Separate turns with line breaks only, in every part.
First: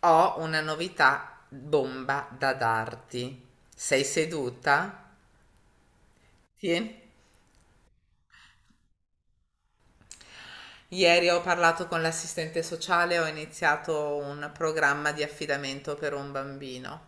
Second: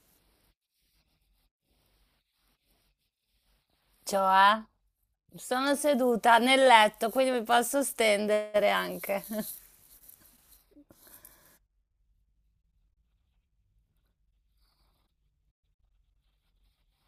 Ho una novità bomba da darti. Sei
Cioè,
seduta?
sono seduta nel
Sì.
letto, quindi mi posso stendere anche.
Ieri ho parlato con l'assistente sociale, ho iniziato un programma di affidamento per un bambino.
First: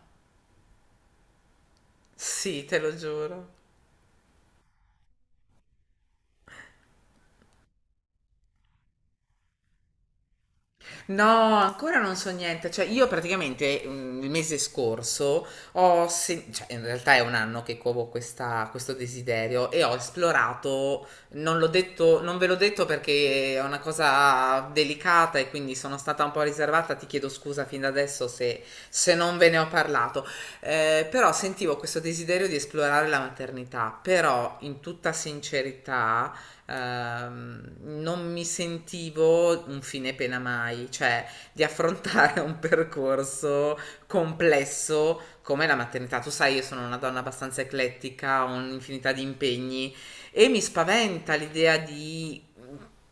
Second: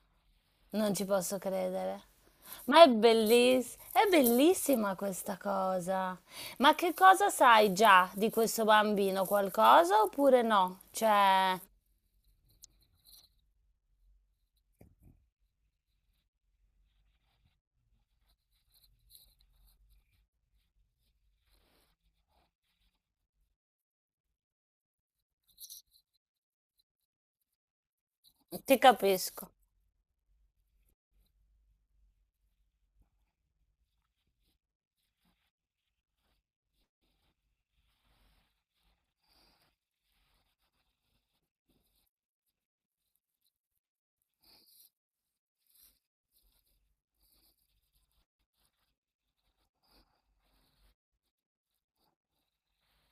Non ci posso credere.
Sì, te
Ma
lo giuro.
è bellissima questa cosa. Ma che cosa sai già di questo bambino? Qualcosa oppure no?
No,
Cioè,
ancora non so niente. Cioè, io praticamente il mese scorso in realtà è un anno che covo questo desiderio e ho esplorato, non l'ho detto, non ve l'ho detto perché è una cosa delicata e quindi sono stata un po' riservata. Ti chiedo scusa fin da adesso se,
ti
se non
capisco.
ve ne ho parlato. Però sentivo questo desiderio di esplorare la maternità, però in tutta sincerità non mi sentivo un fine pena mai, cioè di affrontare un percorso complesso come la maternità. Tu sai, io sono una donna abbastanza eclettica, ho un'infinità di impegni e mi spaventa l'idea di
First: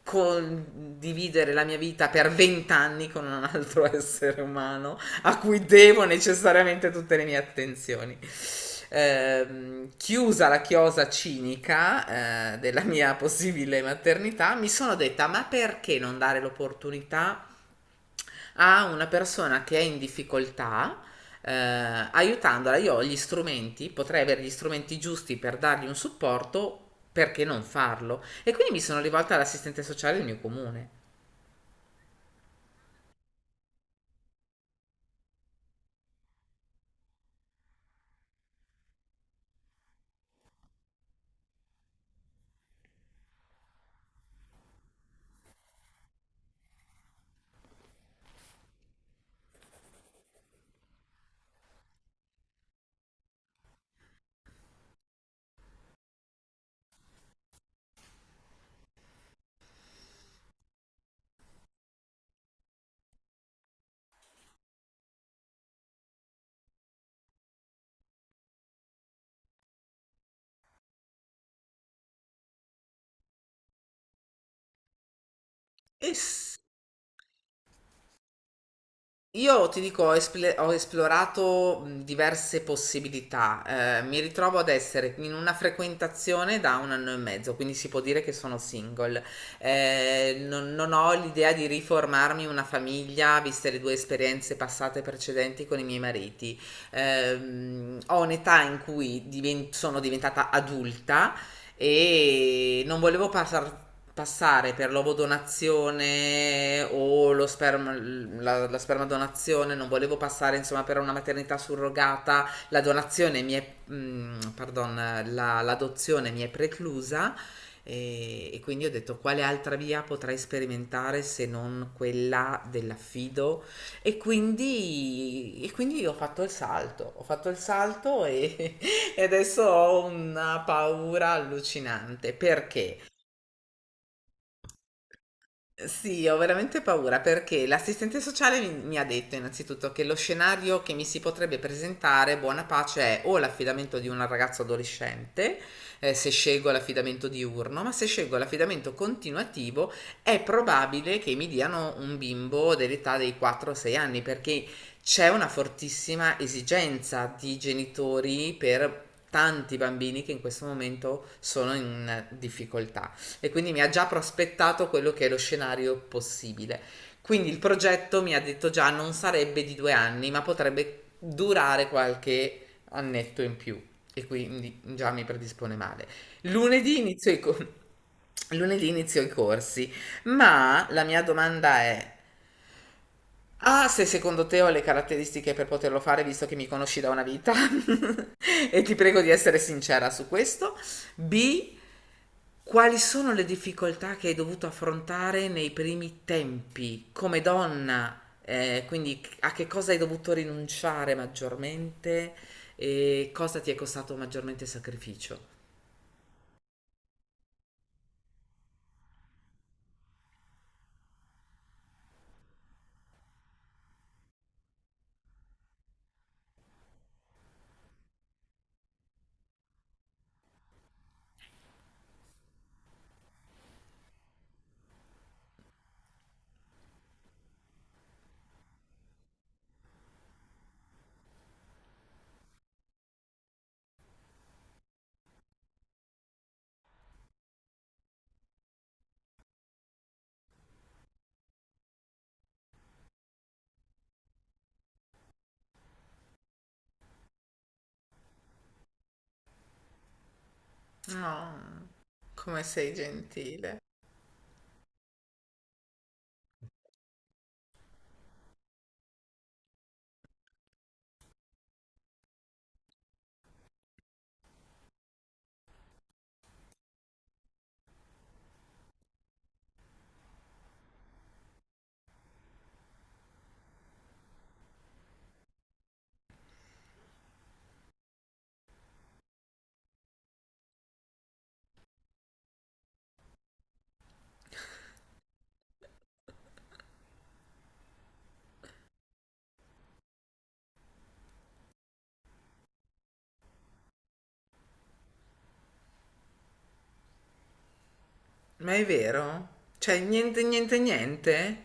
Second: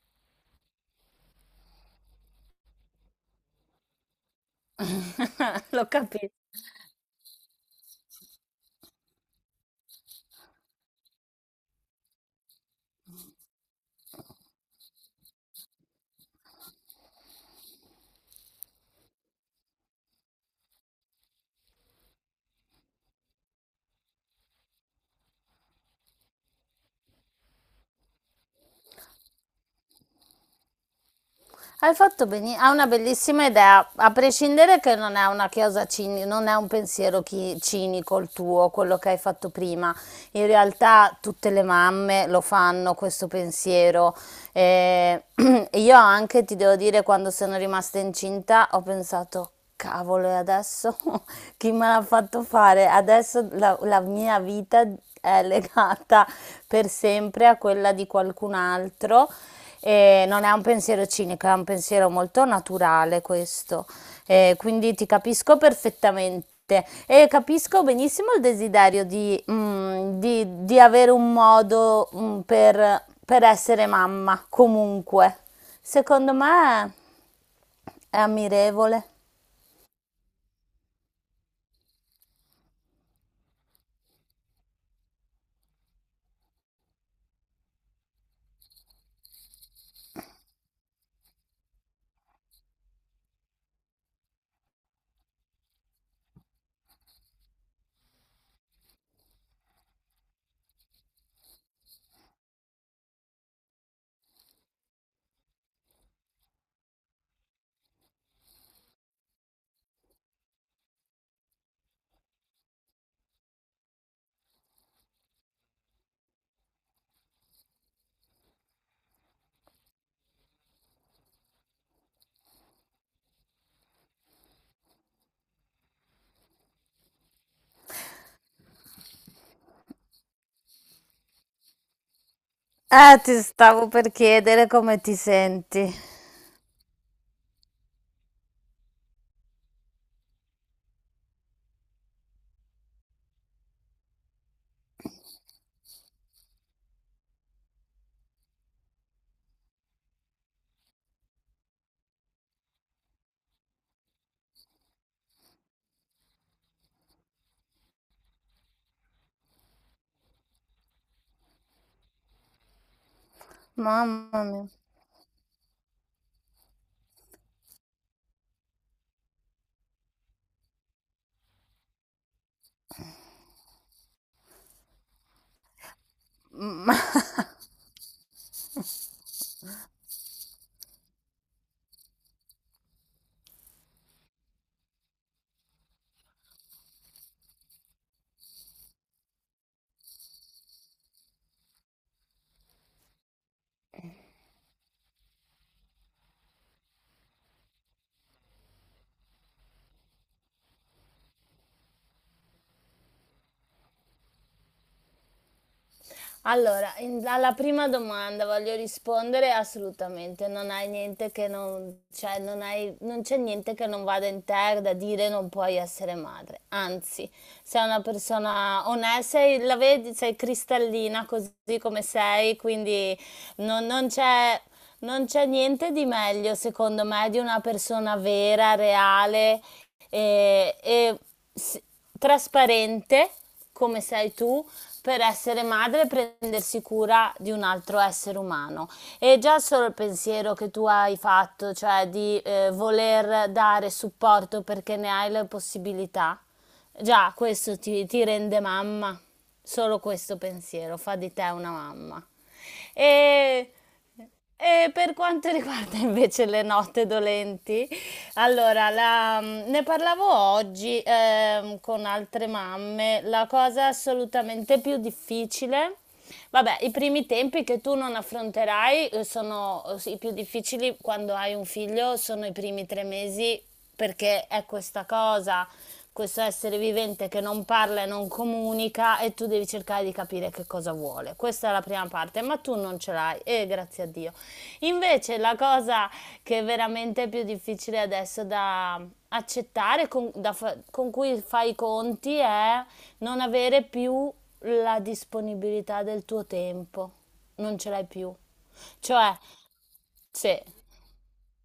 condividere la mia vita per 20 anni con un altro essere umano a cui
Lo
devo
capisco.
necessariamente tutte le mie attenzioni. Chiusa la chiosa cinica della mia possibile maternità, mi sono detta: ma perché non dare l'opportunità a una persona che è in difficoltà? Eh, aiutandola, io ho gli strumenti, potrei avere gli strumenti giusti per dargli un supporto, perché non farlo? E quindi mi sono rivolta all'assistente sociale del mio comune.
Hai fatto benissimo, ha una bellissima idea, a prescindere che non è una chiosa non è un pensiero cinico il tuo, quello che hai fatto prima. In realtà tutte le mamme lo fanno questo pensiero. Eh, io anche ti devo dire, quando sono rimasta incinta, ho pensato, cavolo, e adesso chi me l'ha fatto fare? Adesso la mia vita è legata per sempre a quella di qualcun altro. E non è un pensiero cinico, è un pensiero molto naturale questo. E quindi ti capisco perfettamente e capisco benissimo il desiderio di avere un modo, per, essere mamma, comunque.
E
Secondo
s-
me è ammirevole.
Io ti dico, ho esplorato diverse possibilità. Eh, mi ritrovo ad essere in una frequentazione da 1 anno e mezzo, quindi si può dire che sono single. Non ho l'idea di riformarmi una famiglia, viste le due esperienze passate precedenti con i miei mariti. Ho un'età in cui diven- sono diventata adulta e non volevo passar- passare per l'ovodonazione o lo sperma, la spermadonazione, non volevo passare insomma per una maternità surrogata, la donazione mi è, pardon, l'adozione mi è preclusa e quindi ho detto quale altra via potrei sperimentare se non quella dell'affido e quindi ho fatto il salto, ho fatto il salto e adesso ho una paura allucinante perché
Ti stavo per chiedere come ti senti.
sì, ho veramente paura perché l'assistente sociale mi ha detto innanzitutto che lo scenario che mi si potrebbe presentare, buona pace, è o l'affidamento di un ragazzo adolescente, se scelgo l'affidamento diurno, ma se scelgo l'affidamento continuativo è probabile che mi diano un bimbo dell'età dei 4-6 anni perché c'è una fortissima esigenza di genitori per tanti bambini che in questo momento sono in difficoltà e quindi mi ha già
Mamma mia.
prospettato quello che è lo scenario possibile. Quindi il progetto mi ha detto già non sarebbe di 2 anni, ma potrebbe durare qualche annetto in più e quindi già mi predispone male. Lunedì inizio
Mm.
i, co- lunedì inizio i corsi, ma la mia domanda è, ah, se secondo te ho le caratteristiche per poterlo fare, visto che mi conosci da una vita, e ti prego di essere sincera su questo, B, quali sono le difficoltà che hai dovuto affrontare nei primi tempi come donna? Quindi a che cosa hai dovuto rinunciare maggiormente e cosa ti è costato maggiormente sacrificio?
Allora, alla prima domanda voglio rispondere assolutamente, non hai niente che non, cioè, non c'è niente che non vada in te da dire non puoi essere madre. Anzi, sei una persona onesta, sei, la vedi, sei cristallina così come sei, quindi non, non c'è non c'è niente di meglio, secondo me, di una persona vera, reale e s- trasparente come sei tu per essere madre e prendersi cura di un altro essere umano. E già solo il pensiero che tu hai fatto, cioè di voler dare supporto perché ne hai le possibilità, già questo ti rende mamma. Solo questo pensiero fa di te
No,
una mamma.
come sei
E
gentile.
e per quanto riguarda invece le note dolenti, allora ne parlavo oggi, con altre mamme, la cosa assolutamente più difficile, vabbè, i primi tempi che tu non affronterai, sono, s i più difficili quando hai un figlio sono i primi 3 mesi perché è questa cosa, questo essere vivente che non parla e non comunica e tu devi cercare di capire che cosa vuole. Questa è la prima parte, ma tu non ce l'hai e grazie a Dio. Invece la cosa che è veramente più difficile adesso da accettare, con cui fai i conti, è non avere più la disponibilità del tuo tempo. Non ce l'hai più.
Ma è
Cioè,
vero? Cioè, niente,
se
niente, niente?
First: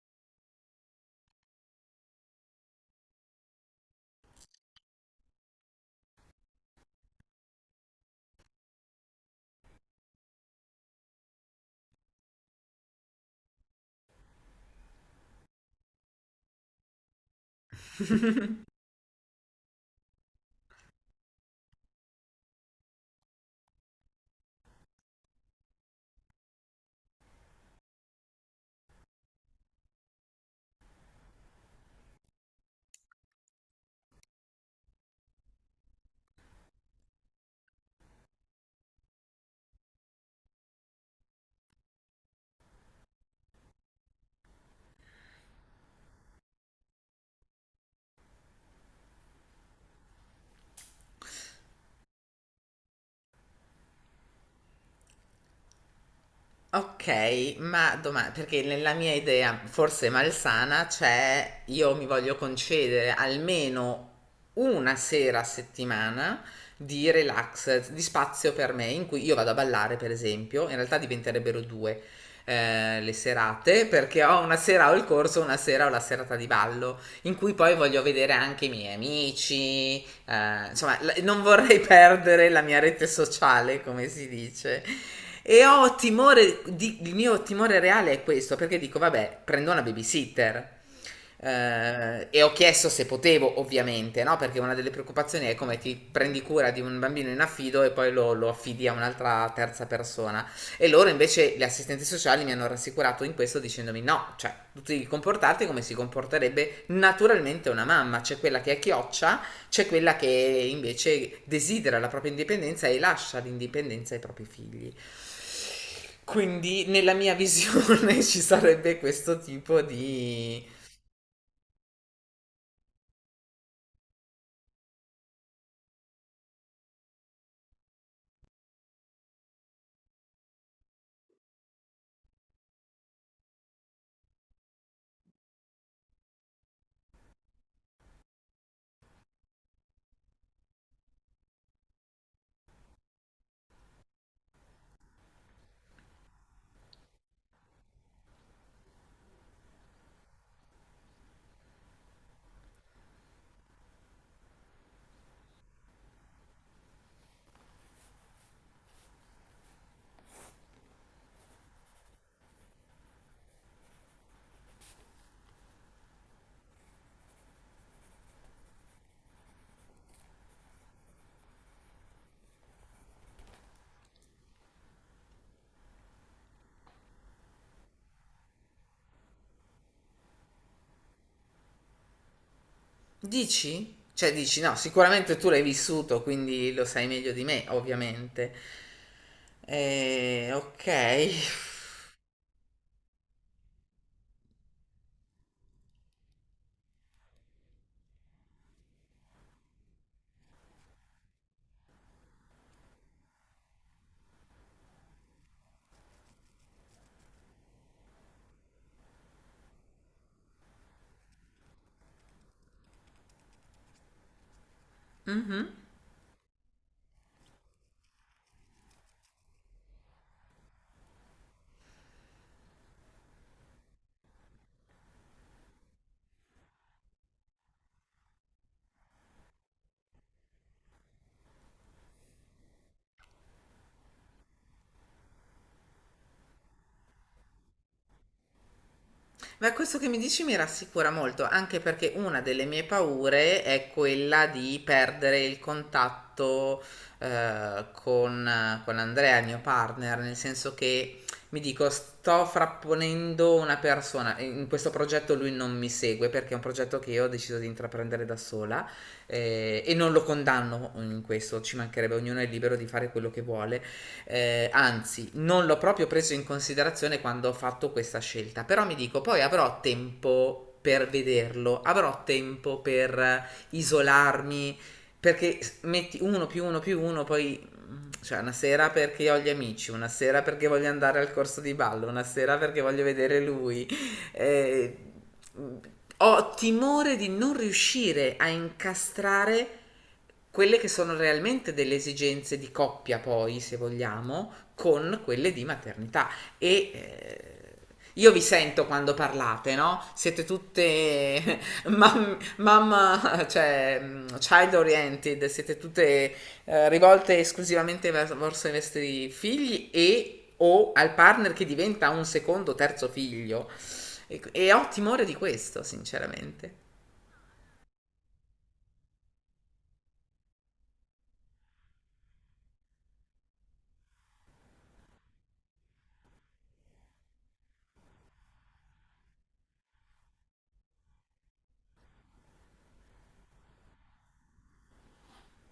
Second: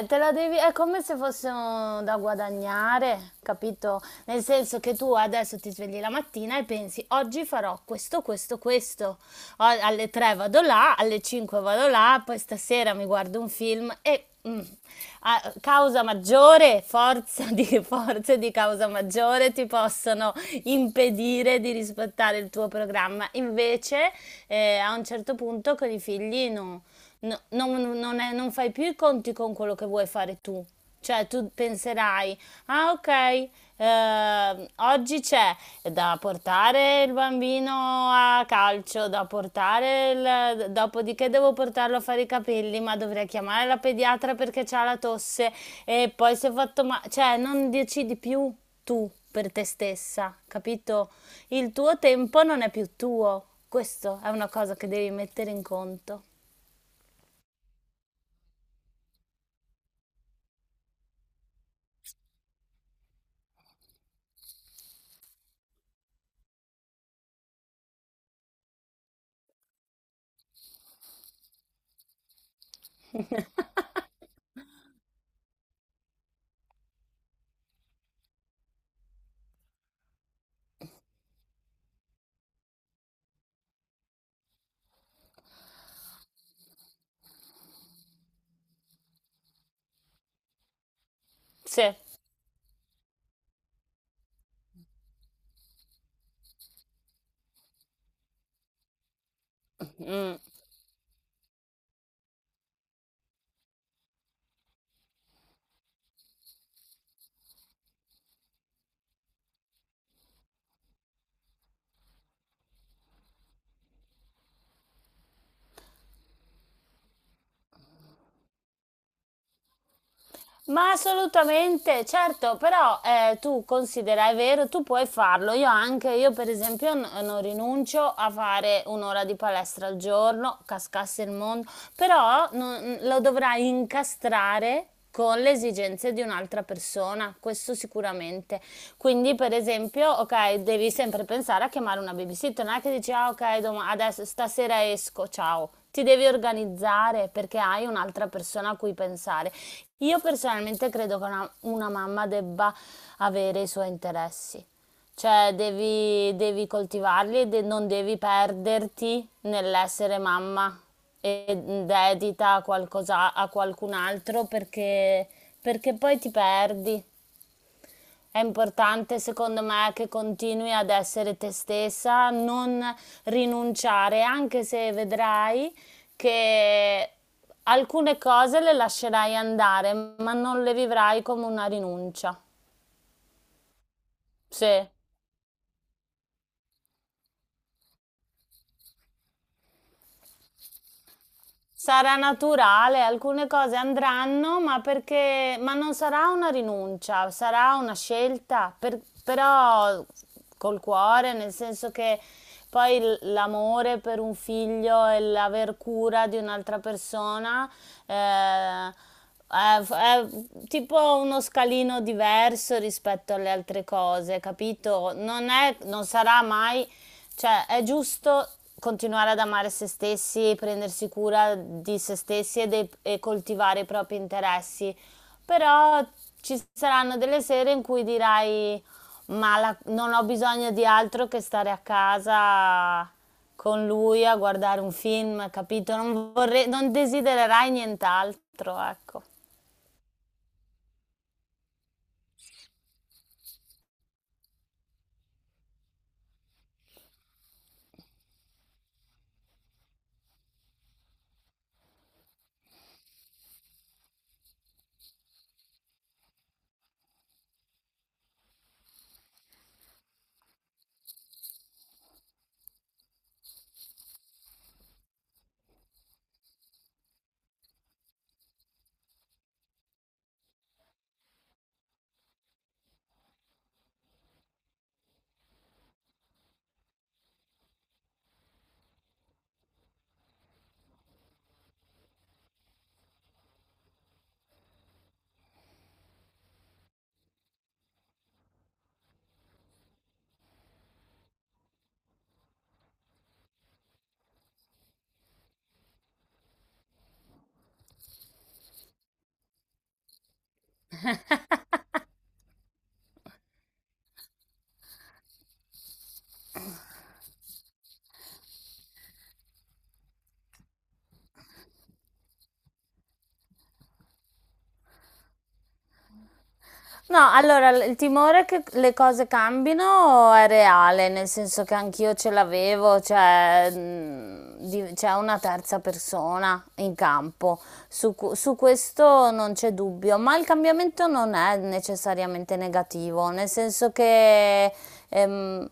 te la devi, è come se fosse da guadagnare, capito? Nel senso che tu adesso ti svegli la mattina e pensi, oggi farò questo, questo, questo. Alle 3 vado là, alle 5 vado là, poi stasera mi guardo un film e, causa maggiore, forza di, forze di causa maggiore ti possono impedire di rispettare il tuo programma. Invece, a un certo punto con i figli no, non fai più i conti con quello che vuoi fare tu. Cioè, tu penserai, ah, ok, oggi c'è da portare il bambino a calcio, da portare dopodiché devo portarlo a fare i capelli, ma dovrei chiamare la pediatra perché c'ha la tosse e poi si è fatto male. Cioè, non decidi più tu per te stessa, capito? Il tuo tempo non è più tuo. Questo è una cosa che devi mettere in conto.
Okay, ma doma perché nella mia idea, forse malsana, c'è: io mi voglio concedere almeno una sera a settimana di relax, di spazio per me, in cui io vado a ballare per esempio, in realtà diventerebbero 2, le serate, perché ho una sera ho il corso, una sera ho la serata di ballo, in cui poi voglio vedere anche i miei amici, insomma, non vorrei perdere la mia rete sociale, come si dice. E ho timore, il mio timore reale è questo, perché dico, vabbè, prendo una babysitter.
Sì.
E ho chiesto se potevo, ovviamente, no? Perché una delle preoccupazioni è come ti prendi cura di un bambino in affido e poi lo affidi a un'altra terza
Mm.
persona. E loro invece, gli assistenti sociali, mi hanno rassicurato in questo dicendomi no, cioè tu devi comportarti come si comporterebbe naturalmente una mamma, cioè quella che è chioccia c'è quella che invece desidera la propria indipendenza e lascia l'indipendenza ai propri figli. Quindi nella mia visione ci sarebbe questo tipo di...
Ma assolutamente, certo, però tu considera, è vero, tu puoi farlo, io anche, io per esempio non rinuncio a fare un'ora di palestra al giorno, cascasse il mondo, però lo dovrai incastrare con le esigenze di un'altra persona, questo sicuramente. Quindi, per esempio, ok, devi sempre pensare a chiamare una babysitter, non è che dici, ah, ok, adesso stasera esco, ciao. Ti devi organizzare perché hai un'altra persona a cui pensare. Io personalmente credo che una mamma debba avere i suoi interessi, cioè devi, devi coltivarli e non devi perderti nell'essere mamma e dedita a qualcosa, a qualcun altro perché, perché poi ti perdi. È importante secondo me che continui ad essere te stessa, non rinunciare, anche se vedrai che alcune cose le lascerai andare, ma non le vivrai come una rinuncia.
Dici? Cioè dici no,
Sì.
sicuramente tu l'hai vissuto, quindi lo sai meglio di me, ovviamente. Ok,
Sarà naturale, alcune cose andranno, ma perché, ma non sarà una rinuncia, sarà una scelta, però col cuore, nel senso che poi l'amore per un figlio e l'aver cura di un'altra persona, eh, è tipo uno scalino diverso rispetto alle altre cose, capito? Non è, non sarà mai, cioè è giusto continuare ad amare se stessi, prendersi cura di se stessi e, e coltivare i propri interessi, però ci saranno delle sere in cui dirai, ma non ho bisogno di altro che stare a casa con lui a guardare un film, capito? Non vorrei, non desidererai nient'altro, ecco.
ma questo che mi dici mi rassicura molto, anche perché una delle mie paure è quella di perdere il contatto con Andrea, il mio partner, nel senso che mi dico sto frapponendo una persona, in questo progetto lui non mi segue perché è un progetto che io ho deciso di intraprendere da sola e non lo condanno in questo, ci mancherebbe, ognuno è libero di fare quello che vuole, anzi, non l'ho proprio preso in considerazione quando ho fatto questa scelta, però mi dico, poi avrò tempo per vederlo, avrò tempo per isolarmi, perché metti uno più uno più uno, poi cioè una sera perché ho gli amici, una sera perché voglio andare al corso di ballo, una sera perché voglio vedere lui, eh, ho timore di non riuscire a incastrare quelle che sono realmente delle esigenze di coppia, poi, se vogliamo, con quelle di maternità. E io vi sento quando parlate, no? Siete tutte mam- mamma, cioè child oriented, siete tutte rivolte esclusivamente verso i vostri figli e o al partner che diventa un secondo, terzo figlio. E ho timore di questo, sinceramente.
No, allora il timore che le cose cambino è reale, nel senso che anch'io ce l'avevo, cioè c'è una terza persona in campo, su questo non c'è dubbio, ma il cambiamento non è necessariamente negativo, nel senso che ehm,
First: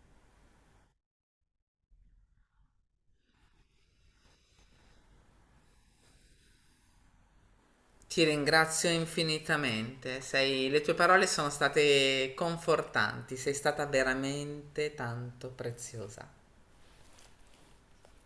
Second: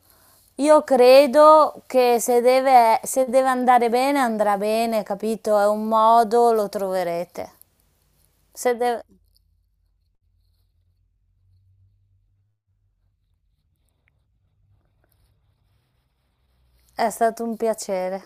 io credo che se deve, se deve andare bene andrà bene, capito? È un modo, lo troverete.
Ti
Se
ringrazio
deve-
infinitamente, le tue parole sono state confortanti, sei stata veramente tanto preziosa.
È stato un piacere.